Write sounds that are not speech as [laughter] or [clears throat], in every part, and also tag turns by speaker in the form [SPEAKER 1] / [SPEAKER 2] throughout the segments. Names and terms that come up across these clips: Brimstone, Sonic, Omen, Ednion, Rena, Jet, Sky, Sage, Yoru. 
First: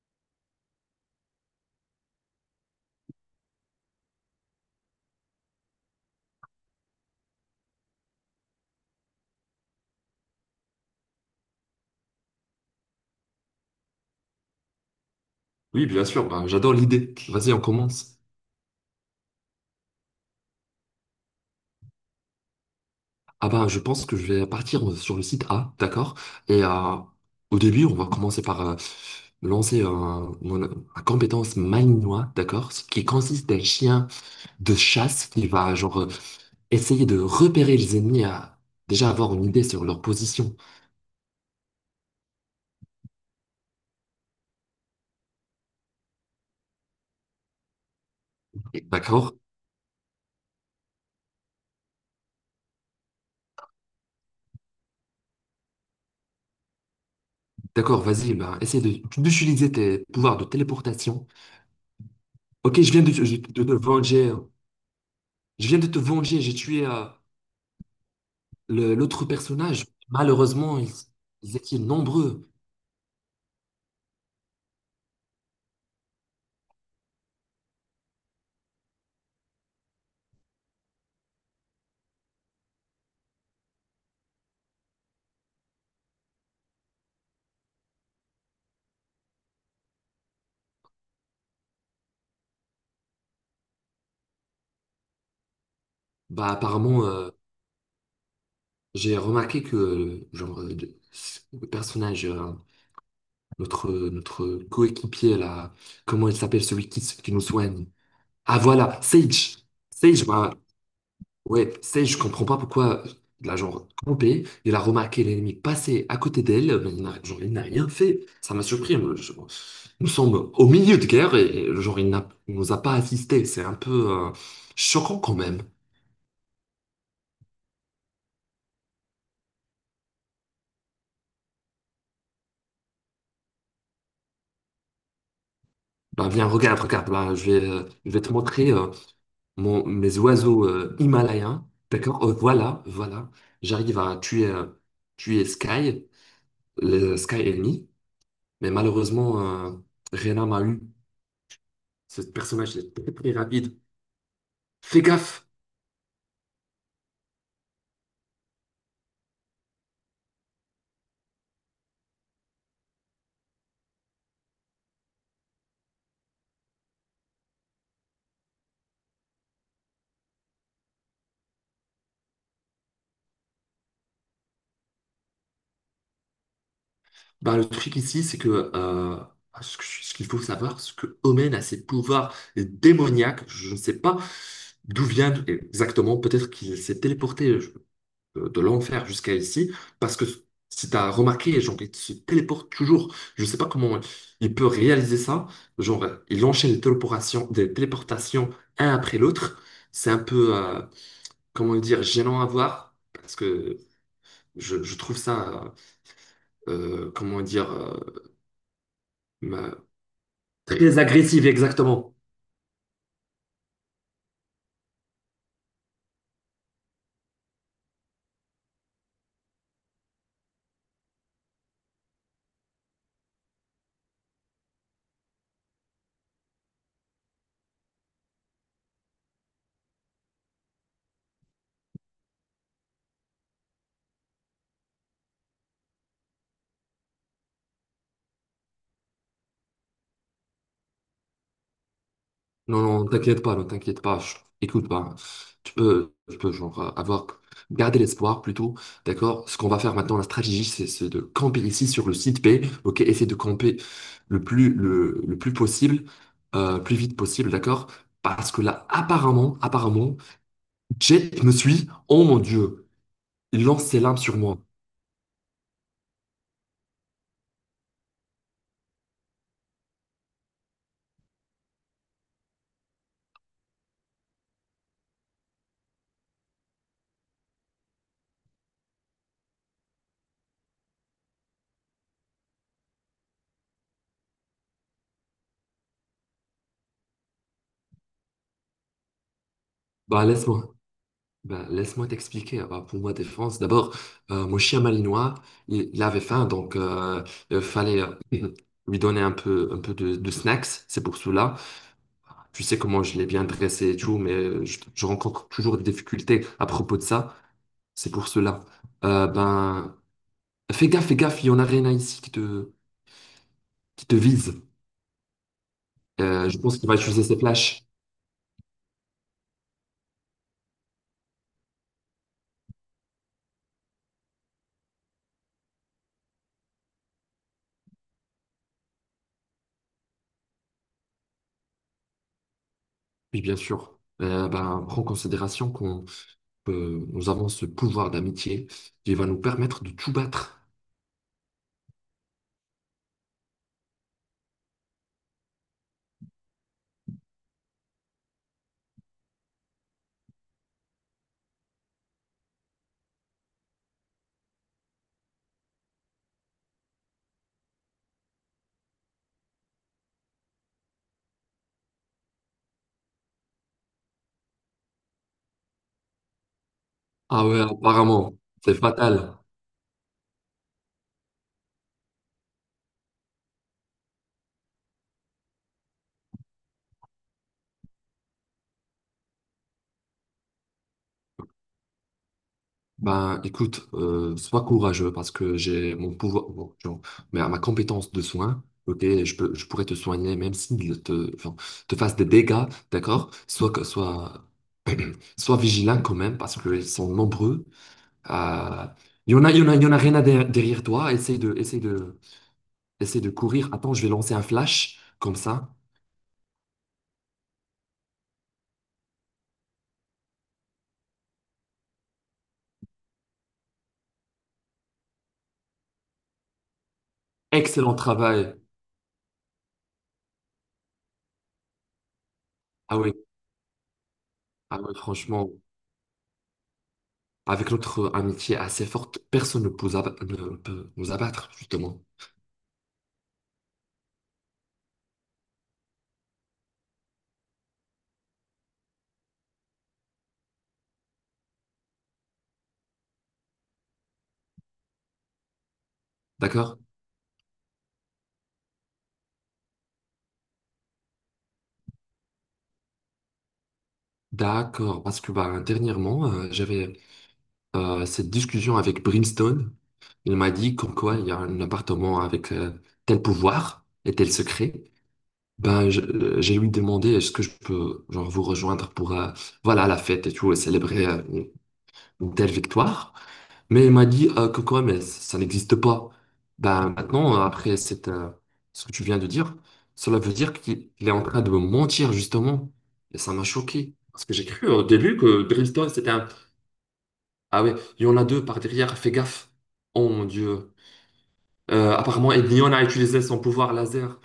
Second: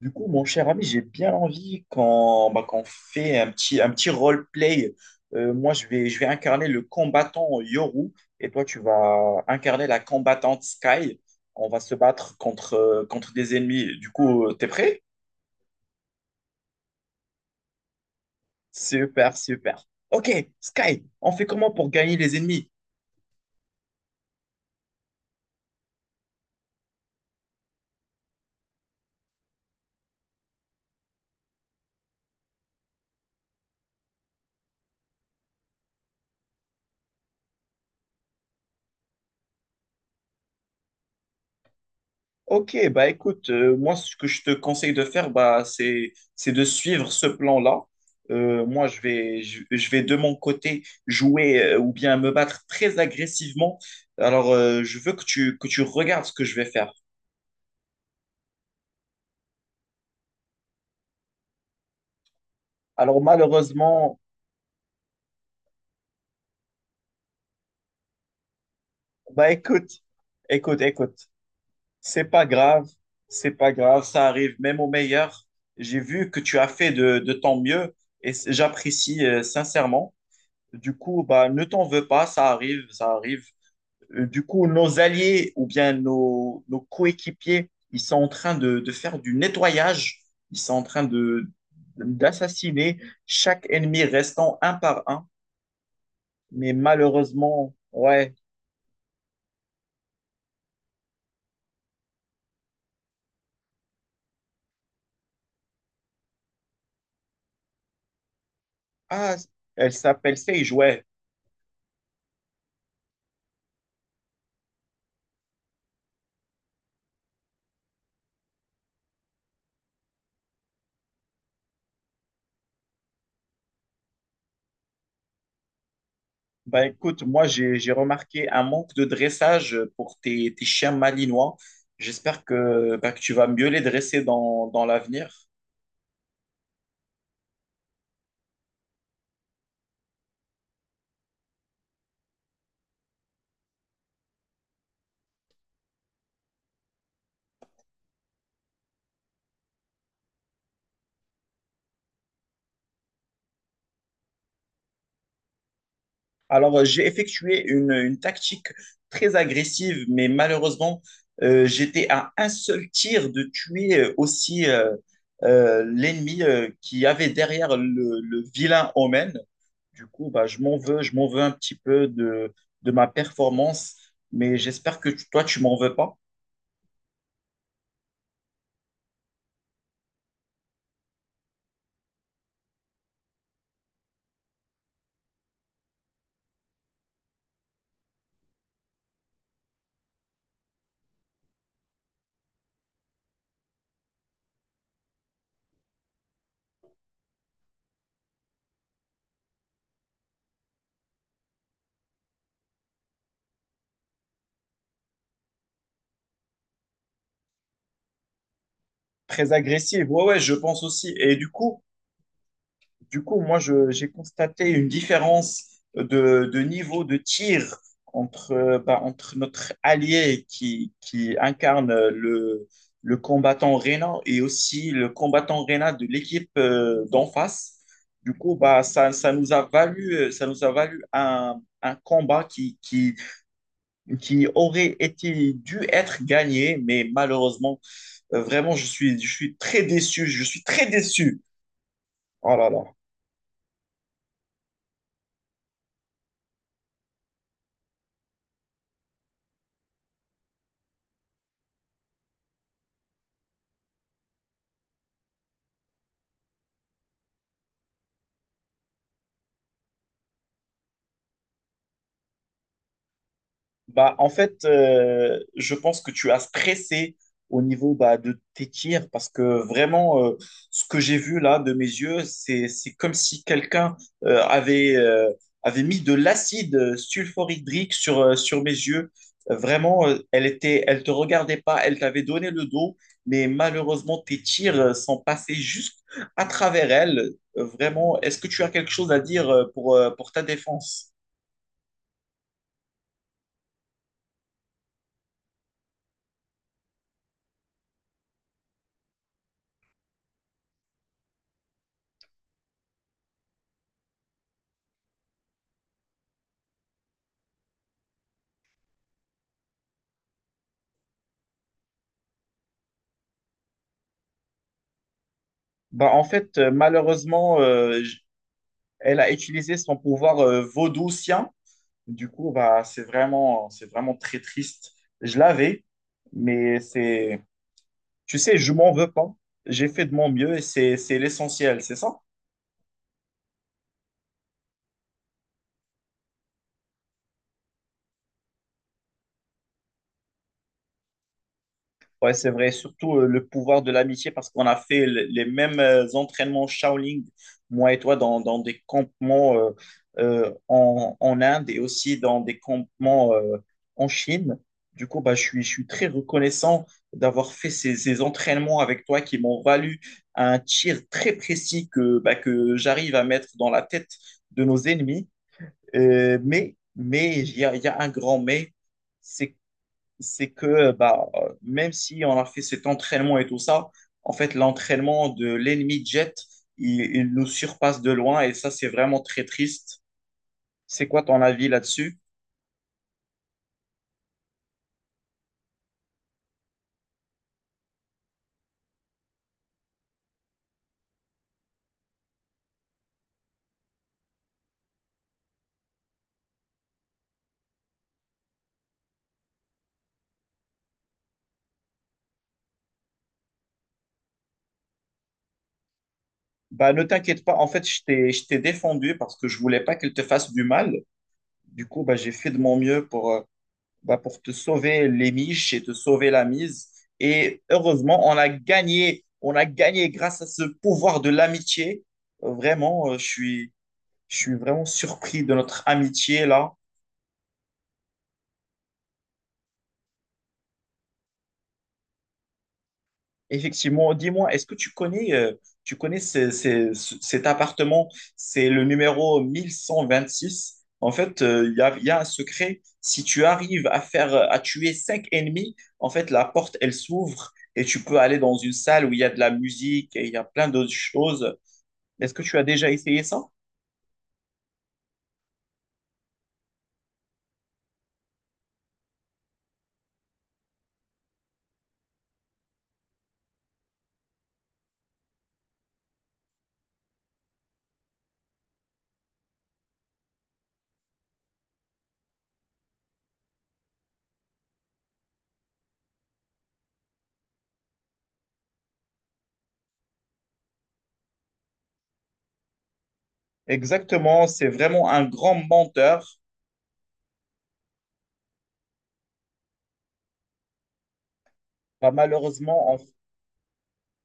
[SPEAKER 1] Du coup, mon cher ami, j'ai bien envie qu'on fait un petit roleplay. Moi, je vais incarner le combattant Yoru et toi, tu vas incarner la combattante Sky. On va se battre contre, contre des ennemis. Du coup, t'es prêt?
[SPEAKER 2] Oui, bien sûr, bah, j'adore l'idée. Vas-y, on commence.
[SPEAKER 1] Super, super. Ok, Sky, on fait comment pour gagner les ennemis?
[SPEAKER 2] Ah bah, je pense que je vais partir sur le site A, d'accord? Et euh, Au début, on va commencer par lancer un compétence malinois, d'accord? Ce qui consiste d'un chien de chasse qui va genre essayer de repérer les ennemis à déjà avoir une idée sur leur position,
[SPEAKER 1] Ok, bah écoute, moi ce que je te conseille de faire, bah c'est de suivre ce plan-là. Moi
[SPEAKER 2] d'accord?
[SPEAKER 1] je vais de mon côté jouer ou bien me battre très agressivement. Alors je veux que tu regardes ce que je vais faire.
[SPEAKER 2] D'accord, vas-y, bah, d'utiliser tes pouvoirs de téléportation. Ok, je viens de,
[SPEAKER 1] Alors
[SPEAKER 2] je- de te
[SPEAKER 1] malheureusement,
[SPEAKER 2] venger. Je viens de te venger, j'ai tué. L'autre
[SPEAKER 1] bah
[SPEAKER 2] personnage,
[SPEAKER 1] écoute,
[SPEAKER 2] malheureusement,
[SPEAKER 1] écoute, écoute,
[SPEAKER 2] ils étaient
[SPEAKER 1] c'est pas
[SPEAKER 2] nombreux.
[SPEAKER 1] grave, c'est pas grave, ça arrive même au meilleur. J'ai vu que tu as fait de ton mieux et j'apprécie, sincèrement. Du coup, bah ne t'en veux pas, ça arrive, ça arrive. Du coup, nos alliés ou bien nos coéquipiers, ils sont en train de faire du nettoyage, ils sont en train de d'assassiner chaque ennemi restant un par un.
[SPEAKER 2] Bah,
[SPEAKER 1] Mais
[SPEAKER 2] apparemment,
[SPEAKER 1] malheureusement, ouais.
[SPEAKER 2] j'ai remarqué que genre, le personnage, notre coéquipier, là, comment il s'appelle, celui qui nous soigne? Ah voilà,
[SPEAKER 1] Ah,
[SPEAKER 2] Sage.
[SPEAKER 1] elle
[SPEAKER 2] Sage,
[SPEAKER 1] s'appelle
[SPEAKER 2] bah,
[SPEAKER 1] Sage, ouais.
[SPEAKER 2] ouais, c'est, je comprends pas pourquoi la genre campé, il a remarqué l'ennemi passer à côté d'elle, mais il n'a genre, il n'a rien fait. Ça m'a surpris. Nous sommes au milieu de guerre et genre il n'a, il nous a pas assisté. C'est un peu choquant quand même.
[SPEAKER 1] Bah écoute, moi j'ai remarqué un manque de dressage pour tes chiens malinois. J'espère que, bah, que tu vas mieux les dresser dans l'avenir.
[SPEAKER 2] Bah, viens, regarde, regarde, là, je vais te montrer mes oiseaux himalayens. D'accord? Voilà, voilà. J'arrive à tuer, tuer Sky, le Sky ennemi, mais malheureusement, euh, Rena m'a eu. Ce personnage est très très rapide. Fais gaffe.
[SPEAKER 1] Alors, j'ai effectué une tactique très agressive, mais malheureusement, j'étais à un seul tir de tuer aussi l'ennemi qui avait derrière le vilain Omen. Du coup, bah, je m'en veux un petit peu de ma performance, mais j'espère que toi, tu m'en veux pas.
[SPEAKER 2] Bah, le truc ici, c'est que euh, ce qu'il faut savoir, ce que Omen a ses pouvoirs démoniaques. Je ne sais pas d'où viennent exactement. Peut-être qu'il s'est téléporté de l'enfer jusqu'à ici. Parce que si tu as remarqué, genre, il se téléporte toujours. Je ne sais pas comment il peut réaliser ça. Genre, il enchaîne les téléportations, des téléportations un après l'autre. C'est un peu, comment dire, gênant à voir. Parce que je trouve ça. Comment dire
[SPEAKER 1] Très
[SPEAKER 2] Bah,
[SPEAKER 1] agressive, ouais, ouais, je pense
[SPEAKER 2] très
[SPEAKER 1] aussi. Et
[SPEAKER 2] agressive,
[SPEAKER 1] du coup,
[SPEAKER 2] exactement.
[SPEAKER 1] du coup, moi, j'ai constaté une différence de niveau de tir entre, bah, entre notre allié qui incarne le combattant Rena et aussi le combattant Rena de l'équipe d'en face. Du coup, bah, ça nous a valu, ça nous a valu un combat qui aurait été dû être gagné, mais malheureusement, vraiment, je suis très déçu. Je suis très déçu. Oh là là.
[SPEAKER 2] Non, non, t'inquiète pas, ne t'inquiète pas, écoute pas. Tu peux genre avoir garder l'espoir plutôt, d'accord? Ce qu'on va faire maintenant, la stratégie, c'est de camper ici sur le site B, ok? Essayer de camper le plus possible, plus vite possible, d'accord? Parce que là, apparemment, Jet me suit. Oh mon Dieu, il lance ses
[SPEAKER 1] Bah,
[SPEAKER 2] lames
[SPEAKER 1] en
[SPEAKER 2] sur moi.
[SPEAKER 1] fait, je pense que tu as stressé au niveau bah, de tes tirs parce que vraiment, ce que j'ai vu là de mes yeux, c'est comme si quelqu'un avait, avait mis de l'acide sulfurhydrique sur, sur mes yeux. Vraiment, elle était, elle te regardait pas, elle t'avait donné le dos, mais malheureusement, tes tirs sont passés juste à travers elle. Vraiment, est-ce que tu as quelque chose à dire,
[SPEAKER 2] Bah
[SPEAKER 1] pour ta
[SPEAKER 2] laisse-moi.
[SPEAKER 1] défense?
[SPEAKER 2] Ben, laisse-moi t'expliquer. Ah bah, pour ma défense, d'abord, mon chien malinois, il avait faim, donc fallait euh, [clears throat] lui donner un peu, de snacks. C'est pour cela. Tu sais comment je l'ai bien dressé et tout, mais je rencontre toujours des difficultés à propos de ça. C'est pour cela. Ben, fais gaffe, il y en a rien ici qui te vise.
[SPEAKER 1] Bah, en fait,
[SPEAKER 2] Je pense qu'il va utiliser ses
[SPEAKER 1] malheureusement,
[SPEAKER 2] flashs.
[SPEAKER 1] elle a utilisé son pouvoir, vaudoucien. Du coup, bah, c'est vraiment très triste. Je l'avais, mais c'est, tu sais, je m'en veux pas. J'ai fait de mon mieux et c'est l'essentiel, c'est ça?
[SPEAKER 2] Oui, bien sûr. Ben, prends en considération qu'on que nous avons ce pouvoir d'amitié qui va nous permettre de tout battre.
[SPEAKER 1] Ouais, c'est vrai, surtout le pouvoir de l'amitié, parce qu'on a fait les mêmes entraînements Shaolin, moi et toi, dans des campements en Inde et aussi dans des campements en Chine. Du coup, bah, je suis très reconnaissant d'avoir fait ces entraînements avec toi qui m'ont valu un tir très précis que, bah, que j'arrive à mettre dans la tête de nos ennemis. Mais
[SPEAKER 2] Ah ouais,
[SPEAKER 1] il y a un
[SPEAKER 2] apparemment,
[SPEAKER 1] grand mais,
[SPEAKER 2] c'est fatal.
[SPEAKER 1] c'est c'est que bah, même si on a fait cet entraînement et tout ça, en fait, l'entraînement de l'ennemi Jet, il nous surpasse de loin et ça, c'est vraiment très triste. C'est quoi ton avis là-dessus?
[SPEAKER 2] Ben, écoute, sois courageux parce que j'ai mon pouvoir, bon, genre, mais à ma compétence de soin, ok, je pourrais te soigner même s'il te, enfin, te fasse des dégâts, d'accord? Sois, [clears throat] sois vigilant quand même parce qu'ils sont nombreux. Euh, il y en a rien à derrière derrière toi. Essaie de courir. Attends, je vais lancer un flash comme ça.
[SPEAKER 1] Bah, ne t'inquiète pas, en fait, je t'ai défendu parce que je voulais pas qu'elle te fasse du mal. Du coup, bah, j'ai fait de mon mieux pour, bah, pour te sauver les miches et te sauver la mise. Et
[SPEAKER 2] Excellent
[SPEAKER 1] heureusement, on a
[SPEAKER 2] travail.
[SPEAKER 1] gagné. On a gagné grâce à ce pouvoir de l'amitié.
[SPEAKER 2] Ah
[SPEAKER 1] Vraiment,
[SPEAKER 2] oui,
[SPEAKER 1] je suis
[SPEAKER 2] ah
[SPEAKER 1] vraiment
[SPEAKER 2] oui,
[SPEAKER 1] surpris
[SPEAKER 2] franchement,
[SPEAKER 1] de notre amitié là.
[SPEAKER 2] avec notre amitié assez forte, personne ne peut nous abattre, justement.
[SPEAKER 1] Effectivement, dis-moi, est-ce que tu connais cet appartement? C'est le numéro 1126. En fait, il y a un secret. Si tu arrives à faire, à tuer cinq ennemis, en fait, la porte,
[SPEAKER 2] D'accord?
[SPEAKER 1] elle s'ouvre et tu peux aller dans une salle où il y a de la musique et il y a plein d'autres choses. Est-ce que tu as déjà essayé ça?
[SPEAKER 2] D'accord, parce que bah, dernièrement, j'avais cette discussion avec Brimstone. Il m'a dit comme quoi il y a un appartement avec tel pouvoir et tel secret. Ben, j'ai lui demandé est-ce que je peux genre, vous rejoindre pour voilà, la fête et tout, et célébrer une telle victoire. Mais il m'a dit que quoi, mais ça n'existe pas. Ben maintenant, après ce que tu viens de dire, cela veut dire qu'il il est en train de me mentir, justement. Et ça m'a choqué. Parce que j'ai
[SPEAKER 1] Exactement, c'est
[SPEAKER 2] cru au
[SPEAKER 1] vraiment
[SPEAKER 2] début
[SPEAKER 1] un
[SPEAKER 2] que
[SPEAKER 1] grand
[SPEAKER 2] Bristol, c'était
[SPEAKER 1] menteur.
[SPEAKER 2] un... Ah ouais, il y en a deux par derrière, fais gaffe. Oh mon Dieu.
[SPEAKER 1] Bah,
[SPEAKER 2] Apparemment, Ednion a
[SPEAKER 1] malheureusement,
[SPEAKER 2] utilisé son pouvoir laser.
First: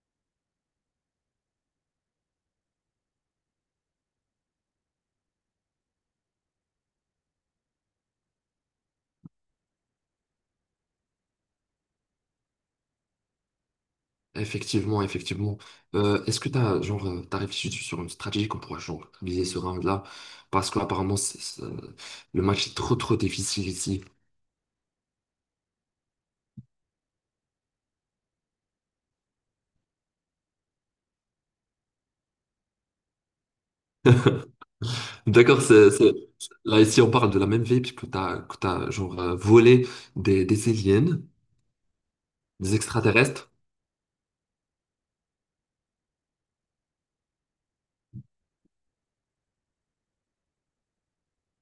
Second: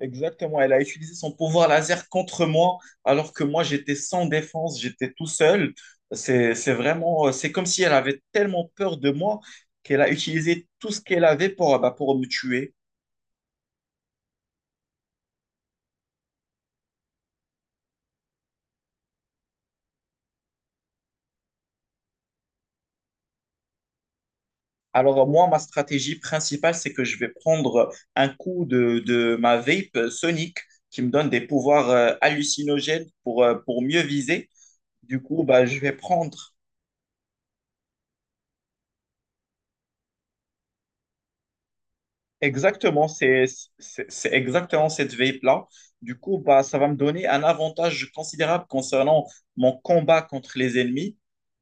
[SPEAKER 1] exactement, elle a utilisé son pouvoir laser contre moi, alors que moi j'étais sans défense, j'étais tout seul. C'est vraiment, c'est comme si elle avait tellement peur de moi qu'elle a utilisé tout ce qu'elle avait pour, bah, pour me tuer.
[SPEAKER 2] Effectivement, effectivement. Est-ce que t'as, genre, t'as réfléchi sur une stratégie qu'on pourrait, genre, viser ce round-là? Parce qu'apparemment, le match est trop, trop difficile ici.
[SPEAKER 1] Alors moi, ma stratégie principale, c'est que je vais prendre un coup de ma vape Sonic qui me donne des pouvoirs hallucinogènes pour mieux viser. Du coup,
[SPEAKER 2] D'accord,
[SPEAKER 1] bah, je
[SPEAKER 2] c'est,
[SPEAKER 1] vais
[SPEAKER 2] c'est-
[SPEAKER 1] prendre
[SPEAKER 2] là ici on parle de la même vie que t'as genre volé des aliens, des
[SPEAKER 1] exactement,
[SPEAKER 2] extraterrestres.
[SPEAKER 1] c'est exactement cette vape-là. Du coup, bah, ça va me donner un avantage considérable concernant mon combat contre les ennemis.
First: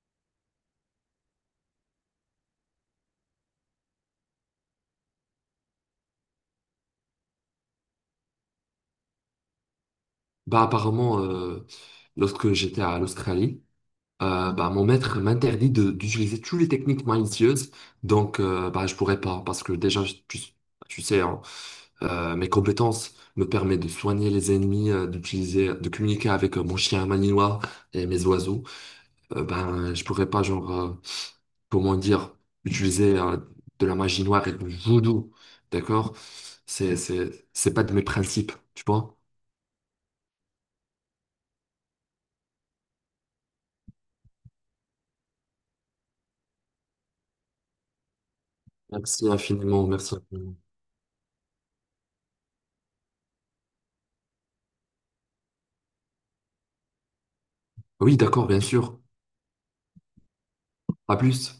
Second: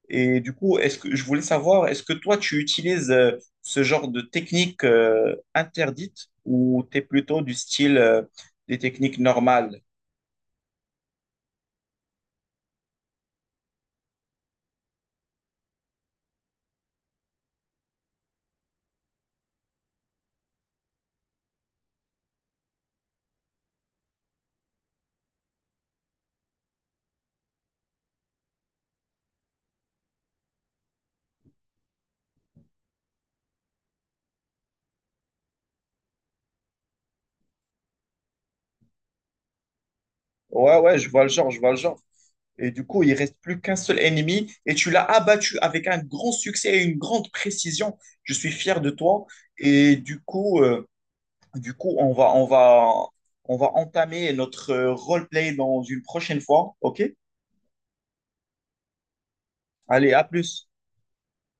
[SPEAKER 1] Et du coup, est-ce que je voulais savoir, est-ce que toi, tu utilises, ce genre de technique interdite ou tu es plutôt du style des techniques normales?
[SPEAKER 2] Bah apparemment, lorsque j'étais à l'Australie, bah mon maître m'interdit d'utiliser toutes les techniques malicieuses, donc bah je pourrais pas parce que déjà tu sais hein, mes compétences me permettent de soigner les ennemis, de communiquer avec mon chien malinois et mes oiseaux. Ben, je pourrais pas, genre, comment dire, utiliser de la magie noire et du voodoo, d'accord? C'est pas de mes principes, tu vois?
[SPEAKER 1] Ouais, ouais, je vois le genre, je vois le genre. Et du coup, il reste plus qu'un seul ennemi et tu l'as abattu avec un grand succès et une grande précision. Je suis fier de toi.
[SPEAKER 2] Merci infiniment,
[SPEAKER 1] Et
[SPEAKER 2] merci
[SPEAKER 1] du
[SPEAKER 2] infiniment.
[SPEAKER 1] coup, on va, on va entamer notre roleplay dans une prochaine fois. OK?
[SPEAKER 2] Oui, d'accord, bien sûr.
[SPEAKER 1] Allez, à plus.
[SPEAKER 2] À plus.